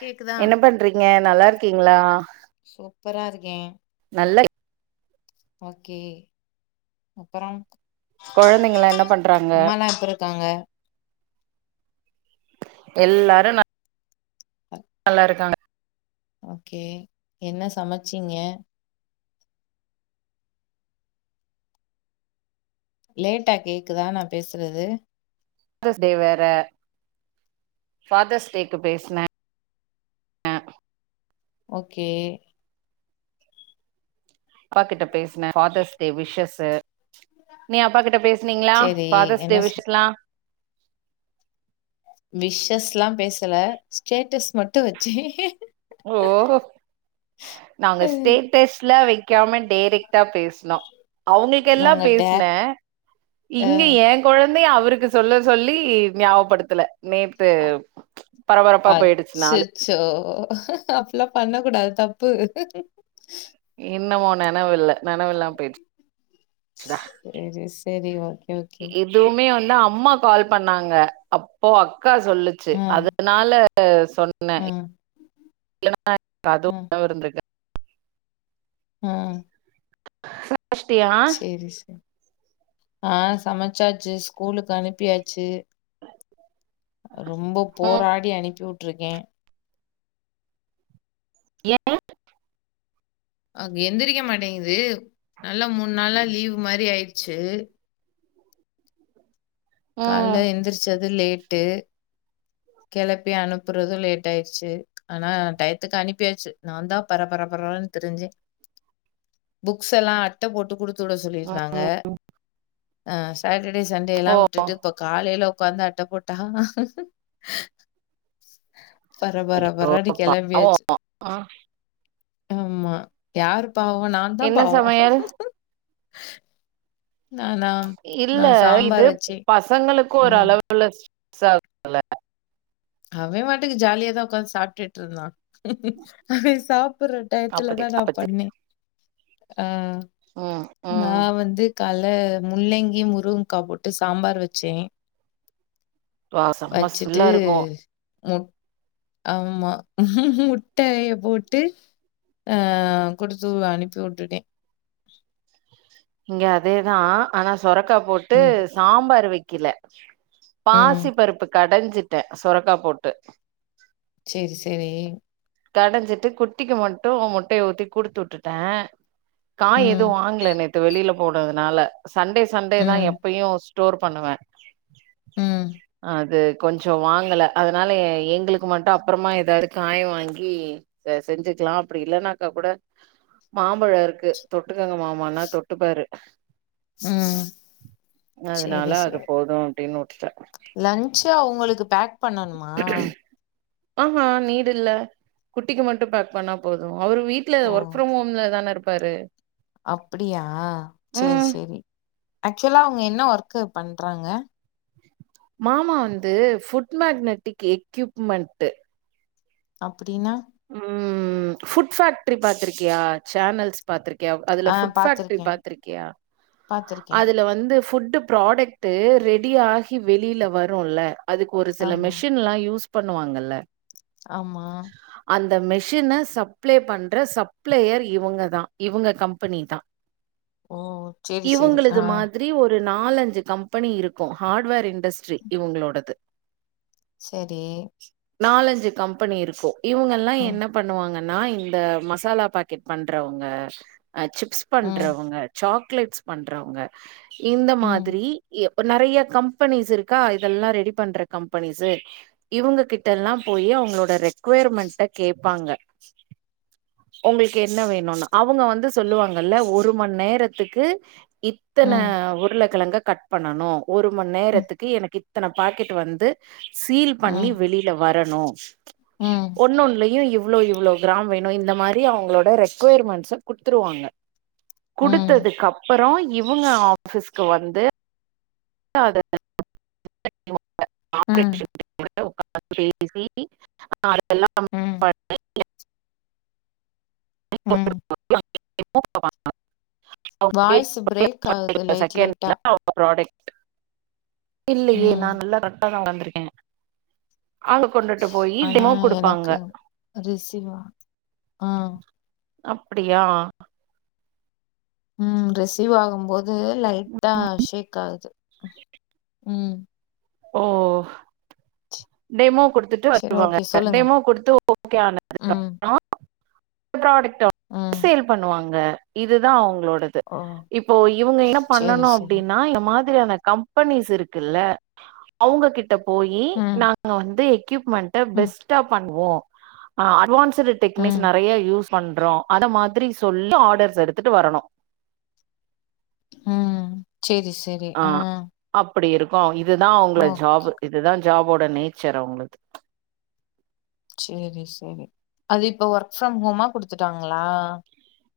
கேக்குதா என்ன பண்றீங்க நல்லாருக்கீங்களா சூப்பரா இருக்கேன் நல்ல ஓகே அப்பறம் கொழந்தைங்கலாம் என்ன பண்றாங்க எப்ப இருக்காங்க எல்லாரும் ந நல்லாருக்காங்க ஓகே என்ன சமைச்சீங்க லேட்டா கேக்குதா நா பேசுறது தர்ஸ் டே வேற ஃபாதர்ஸ் டேக்கு பேசினே ஓகே அப்பா கிட்ட பேசுனே ஃபாதர்ஸ் டே விஷ்சஸு நீ அப்பா கிட்ட பேசுனீங்களா செரி ஃபாதர்ஸ் என்ன டே விஷ்லாம் விஷ்ஸல்லாம் பேசல ஸ்டேட்டஸ் மட்டு வச்சேன் ஓ நாங்க ஸ்டேட்டஸ்ல வக் காம டேரெக்ட்டா பேசனோம் அவுங்களுக் கெல்லா உங்க டே பேசினேன் இங்க அஹ், ஏ கொழந் தைய அவுருக்கு சொல்ல சொல்லி ஞாபப்படுத்தல நேத்து அ பரபரப்பா போயிடுச்சு நாளு அச்சச்சோ அப்டில்லாம் பண்ண கூடாது தப்பு இன்னமு நினவு இல்ல நெனவுலாம் போயிடுச் தா செரி செரி ஓகே ஓகே இதுவுமே வந் நா அம்மா கால் பண்ணாங்க அப்போ அக் கா சொல்லுச்சு ஆ அதுனால சொன்னே ஆ இல்லனா எனக்கு அதுவு நெனவு இருந்திருக்காது ம் சஷ்டியா சேரி சா ஆ சமைச்சாச்சு ஸ்கூலுக்கு அனுப்பியாச்சு ரொம்ப ம் போராடி அனுப்பி உட் ருக்கேன் ஏன் அக் எந்திரிக்க மாட்டேங்கிது நல்ல மூணு நாளா லீவ் மாரி ஆயிரு சு கால்ல ம் எந்திரிச்சது லேட் டு கிளப்பி அனுப்புறதும் லேட்டா ஆயிடுச்சு ஆனா டெயத்துக்கு அனுப்பியாச்சு நா தா பர பரப்பரன் திரிஞ்சேன் புக்ஸ் எல்லாம் அட்ட போட்டு குடுத் துட ம், சொல்லிருந்தாங்க ம். ஆ சாட்ட டே சண்டேலா ஓ டுட்டு இப்ப கால் லேல ஒக்காந்து அட்ட போட்டா பர பர ஐயோ பரன்னு கெளம்பியாச்சு பாவம் ஆ, ஆமா யார் பாவோ நா தா என்ன பாவோ சமையல் இல்ல இது வச்சு. பசங்களுக்கு ஒரு ம். அளவுல சல அவெ பாட்டுக்கு ஜாலியா தா உக்காந்து சாப்டுட்டு இருந்தா அவெ சாப்டுற அப்படி டயத்துலதா நா அப்ப சரி பண்ணே அ ம் நா ம் வந்து கால்ல முள்ளங்கி முருங்க்கா போட்டு சாம்பார் வச்சே வாசம்மஸ் ஃபுல்லா இருக்கு முட் ஆமா முட்டைய போட்டு ஆ குடுத்து அனுப்பி வுட்டுட்டே இங்க அதேதா ஆனா சொரக்கா போட்டு ம். சாம்பார் வைக் கில ம். பாசி பருப்பு கடைஞ்சுட்ட சொரக்கா போட்டு செரி செரி கடைஞ்சுட்டு குட்டிக்கு மட்டு முட்டைய ஊத்தி குடுத்து வுட்டுட்டே காய் ம். எதுவு வாங்கல நேத் வெளியில போடுறதுனால சண்டே சண்டே தா ம். எப்பையு சூ ஸ்டோர் பண்ணுவே ம். அது கொஞ்சோ வாங்கல அதனால ஏங்களுக்கு மட்டு அப்புறமா ஏதாவது காய் வாங்கி ஈ செஞ்சுக்கலா அப்டி இல்லன்னாக்கா கூட மாம்பழோ இருக்கு தொட்டுக்கங்க மாமானா தொட்டுப்பாரு ம். அதனால சரி, அது சரி. போது அப்டினு உட்டுட்டே லஞ்ச் அவங்களுக்கு து பேக் பண்ணணுமா ஆஹா நீடு இல்ல குட்டிக்கு மட்டு பேக் பண்ணா போது அவர் வீட்டுல ஓ! ஒர்க்ஃப்ரம் ஹோம்ல தானே இருப் பாரு அப்டியா செரி செரி ஆக்சுவலா அவங்க என்ன ஒர்க்கு பண்றாங்க மாமா வந்து ஃபுட் மேக்னட்டிக்கு எக்யூப்மெண்ட்டு அப்டின்னா ம் ஃபுட் பேக்ட்ரி பாத்திருக்கியா சேனல்ஸ் பாத்திருக் க அதுல ஆ ஃபுட் பேக்ட்ரி பாத்திருக்கே பாத்திருக்கியா பாத்திருக்கே அதுல வந்து ஃபுட் டு ப்ராடக்டு ரெடி ஆகி வெளியில வரும்ல்ல அதுக்கு ஒரு சில ஆமா மெஷின்லா யூஸ் பண்ணுவாங்க இல்ல ஆமா அந்த மெஷினு சப்ளை பண்ற சப்ளயர் இவங்க தா இவங்க கம்பெனி தா ஓ செரி செரி ஆ மாதிரி ஒரு நாலஞ்சி கம்பெனி இருக்கும் ஹார்ட்வேர் இண்டர்ஸ்ட்ரி இவங்களோடது செரி நாலஞ்சி கம்பனி இருக்கும் இவங்கலா ம் என்ன பண்ணுவாங்க னா இந்த மசாலா பாக்கெட் பண்றவங்க ஆ சிப்ஸ் ம் பண்றவங்க சா கிலேட்ஸ் பண்றவங்க இந்த ம் மாதிரி எ ஒரு நறையா கம்பெனிஸ் இருக்கா இதெல்லாம் ரெடி பண்ற கம்பெனிஸ்சு இவுங்க கிட்டெல்லாம் போயி அவங்களோட ரெ க்யூர்மெண்ட்ஸ கேப்பாங்க ஒங்களுக்கு என்ன வேணுன்னு அவுங்க வந்து சொல்லுவாங்க இல்ல ஒரு மணி நேரத்துக்கு இத்தன ம் உருளக்கிழங்க கட் பண்ணணும் ஒரு மணி ம் நேரத்துக்கு எனக்கு இத்தன பாக்கெட்டு வந்து சீல் பண்ணி ம் வெளியில வ ட்டனு ம் ஒண்ணு ஒண்ணுலயும் இவ இவ்ளோ இவ்ளோ கிராம் வேணும் இந்த மாரி அவங்களோட ரெக்குயர்மெண்ட்ஸ குடுத்துருவாங்க ம் குடுத்தது கப் புறம் இவங்க ஆஃபீஸ்க்கு வந்து அத அ ம் [unintelligible] உங்காத்து பேசி ம் [unintelligible] ம் [unintelligible] வாய்ஸ் பிரேக் ஆகுது [unintelligible] லைட் லைட்டா செகண்ட்ல [unintelligible] ப்ராடக்ட் இல்லியே நா ம் நல்லா அதான் உக்காந்து இருக்கேன் அங்க கொண்டுட்டு போயி ஆனா டிமோ குடுப்பாங்க எனக்கு ரிசீவ் ஆ ஆ அப்டியா ம் ரிசீவ் ஆகும்போது லைட் டா ஷேக் ஆகுது ம் ஓ டெமோ குடுத்துட்டு சரி வருவாங்க ஓகே சொல்லுங்க டெமோ குடுத்து ஓகே ம் ஆனதுக்கப்றோ ப்ராடக்ட் ட் ம். சேல் பண்ணுவாங்க இதுதா அவுங் ளோடது ஓ! இப்போ இவுங்க என்ன சரி, பண்ணணு சரி. அப்டின்னா எ மா த்ரியான கம்பெனிஸ் இருக்குல்ல அவுங்க கிட் ட போய்யி ம், நா அ வந்தி எக்யூப்மெண்ட்ட ம், பெஸ்ட்டா பண்வோம் ஆ அட்வான்ஸ் த்ரு டெக்னிக்ஸ் ம், நெறையா யூஸ் பண்றோ அத மாதிரி சொல்லி ஆர்டர் எடுத்துட்டு வரணும் ம் செரி செரி ஆ ப்படி இருக்கும் இதுதாற் அவுங்கள ஜாப்பு ஓகே. இதுதான் ஜாபோட நேச்சர் அவுங்களுது சேரி சேரி அது இப்ப ஒர்க் ஃப்ரம் ஹோமா குடுத்துட்டாங்களா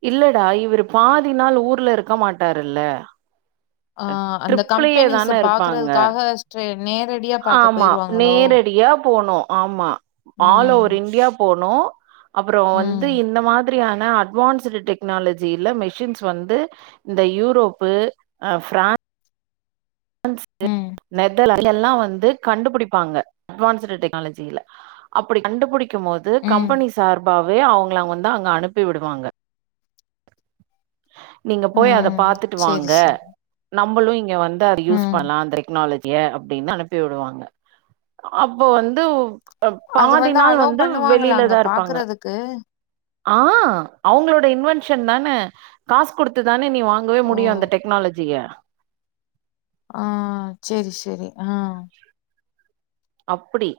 இல்லடா இவுரு பாதி நாள் ஊர்ல இருக்க மாட்டாருல்ல ஆ அந்த ட்ரிப்லயே கம்பெனிஸ்ச தான இருப்பாங்க பாக்குறதுக்காக ஸ்ட்ரே ஆமா நேரடியா போனும் ஆமா ஆல் ஓவர் ம், இன்டியா போ நோ அப்புறோம் ம், வந்து இந்த மா த்ரியான அட்வான்ஸ்டு டெக்னாலஜில மிஷின்ஸ் வந்து இந்த யூரோப்பு பிரான் ஸ் ம், நெதர்லாந்த் இல்லலாம் வந்து கண்டுபுடிப்பாங்க அட்வான்ஸடு டெக்னாலஜில்ல அப்டி கண்டுபுடி க்கும் மோது ம், கம்பெனி சார் பாவே அவுங்கள வந்து அங்க அனுப்பி விடுவாங்க நீங்க போய் அத ம். பாத்துட்டு சரி, வாங்க சரி. நம்பளும் இங்க வந் ட்டார் யூஸ் ம். பண்லா த்ரெக்னாலஜூ ஏ அப்டினு அனுப்பிடுவாங்க அப்போ வந்து அது பாதி வந்து நாள் அலோ பண்ணுவாங்கங்க வெளியிலதா இருப்பாங்க பாக்குறதுக்கு ஆ அவுங்களோட இன்வென்ஷன் தானே காஸ் குடுத்துதான் நீ வாங்கவே ஓ! முடியும் அந்த டெக்னாலஜிய ஆ செரி செரி ஆ அப்டி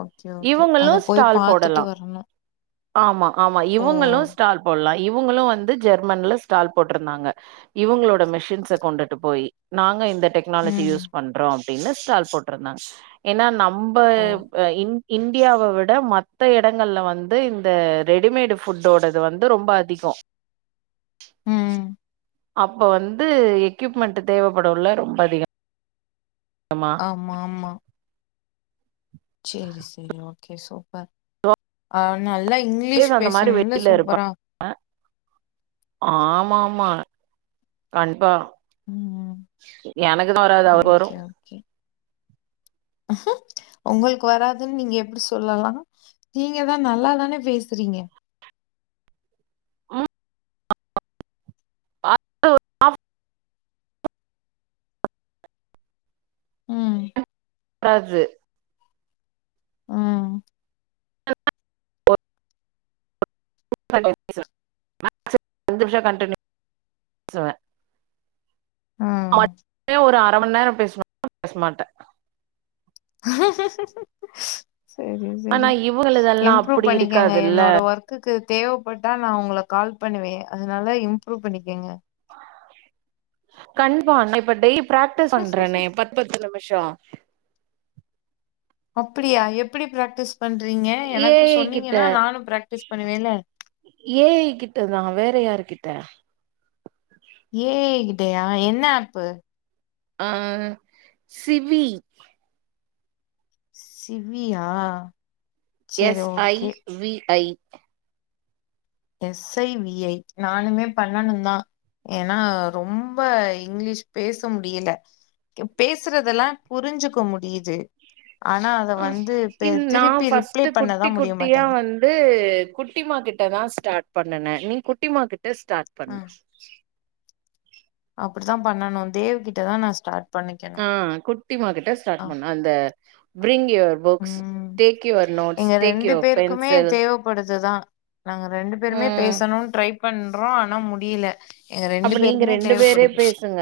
ஓகே ஓகே இவங்களு அத போய் ஸ்டால் போடலா பாத்துட்டு வரனும் ஆமா ஆமா இவங்களும் ஸ்டால் போடலாம் இவுங்களும் வந்து ஜெர்மன்ல ஸ்டால் போட்டுருந்தாங்க இவுங்களோட மெஷின்ஸ்ஸ கொண்டுட்டு போய் நாங்க இந்த டெக்னாலஜி யூஸ் ம் பண்றோம் தின்ன ஸ்டால் போட்டுருந்தாங்க ஏன்னா நம் ரொம்ப ஓ அ இன் இந்தியாவ விட மத்த இடங்கள்ல வந்து இந்த ரெடிமேடு ஃபுட்டோடது வந்து ரொம்ப அதிகோ ம் அப்ப வந்து எக்யூப்மெண்ட் தேவைப்படவுல ரொம்ப அதிகோ ஆமா ஆமா சரி சரி ஓகே சூப்பர் ஆ நல்ல இன்கேஸ் அந்த மாரி வெளியில இருப்பாங்க ஆமா ஆமா கண்பா ம் எனக்குதா வராது அவர் வரு ஓகே ஓகே உங்களுக்கு வராதுன்னு நீங்க எப்டி சொல்லலா நீங்க தா நல்லாதானே பேசுறீங்க ம். [inaudible] ம் கது ம் [inaudible] பே சுவே ஆ அவ்ந்து ஒரு அர மணி நேரோ பேசணும்னு பேச மாட்ட ம்ஹ் ஹ் ஹ் சரி ஆனா சரி இவுங்களுதெல்லா இம்ப்ரூவ் அப்டி பண்ணிக்கேங்க இருக்காதுல்ல என்னோட ஒர்க்குக்கு தேவைப்பட்டா நா உங்கள கால் பண்ணுவே அதனால இம்ப்ரூவ் பண்ணிக்கேங்க கண்ப்பா நா இப்ப டெயிலிப் பிராக்டிஸ் பண்றேனே பத் பத்து நிமிஷோ அப்டியா எப்படி பிராக்டிஸ் பண்றீங்க எனக்கு ஏஐ கிட்ட சொன்னீங்கன்னா நானு பிராக்டிஸ் பண்ணுவேன்ல ஏஐ கிட்டதா வேற யாரு கிட் ட்ட ஏஐ கிட்டையா என்ன ஆப்பு ஆ சிவி சிவியா சேரி S I okay V I SI VI நானுமே பண்ணணு தா ஏன்னா ரொம்ப இங்கிலீஷ் பேச முடியல பேசுறதெல்லா புரிஞ்சுக்க முடிது ம் நா ரிப்ளை ஃபஸ்ட்டு பண்ணதா குட்டி முடிய குட்டியா மாட்டேங்குது வந்து குட்டிமா கிட்ட தா சொ ஸ்டார்ட் பண்ணுன நீ குட்டிமா கிட்ட த ஸ்டார்ட் அ பண்ணு அப்படித்தா பண்ணணு தேவ் கிட்ட தா நா ஸ்டார்ட் பண்ணிக்கணு ஆ குட் டி மாரி ஸ்டார்ட் அ பண்ண அந்த பிரிங் டேக் யூவர் புக்ஸ் ம் டேக் யூவர் நோட்ஸ் எங்க டேக் யூவர் பேருக்குமே பென்சில் தேவப்படுதுதா. நாங்க ரெண்டு பேருமே ம் பேசணும்னு ட்ரைப் பண்றோம் ஆனா முடியல எங்க அப்ப ரெண்டு நீங்க பேருக்குமே ரெண்டு பேரே தேவைப்படுது பேசுங்க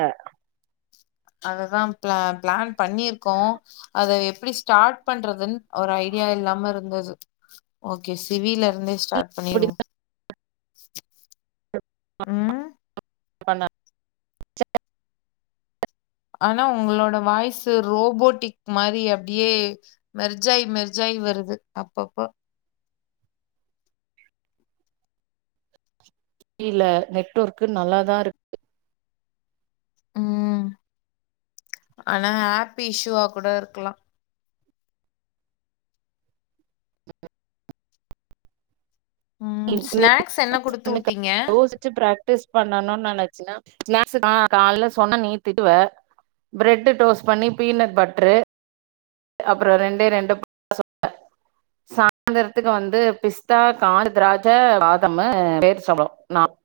அதுதான் ப பிளான் பண்ணிருக்கோம் அதை எப்படி ஸ்டார்ட் பண்றதுன்னு ஒரு ஐடியா இல்லாம இருந்தது ஓகே சிவில இருந்து ஸ்டார்ட் இப்படி பண்ணிருவோம் ஆ பண்ணாரு ஆனா உங்களோட வாய்ஸ் ரோபோட்டிக் மாதிரி அப்படியே மெர்ஜாய் மெர்ஜாய் வருது அப்பப்போ தெரில நெட்ஒொர்க்கு நல்லாதான் இருக்கு ம் ஆனா ஹாப்பி இஷூவா கூட இருக்கலாம் ம் ஸ்நாக்ஸ் என்ன குடுத்து வுட்டீங்க? யோசிச்சு பிராக்டிஸ் பண்ணணும் நென சுன்னா காலல சொன்ன நீ திட்டுவ பிரெட் ரோஸ்ட்‌ பண்ணி பீனட் பட்டரு அப்புறம் ரெண்டே ரெண்டு சாயந்தரத்துக்கு வந்து பிஸ்தா கா ராக வாதம் வேர் சொளபம் நான்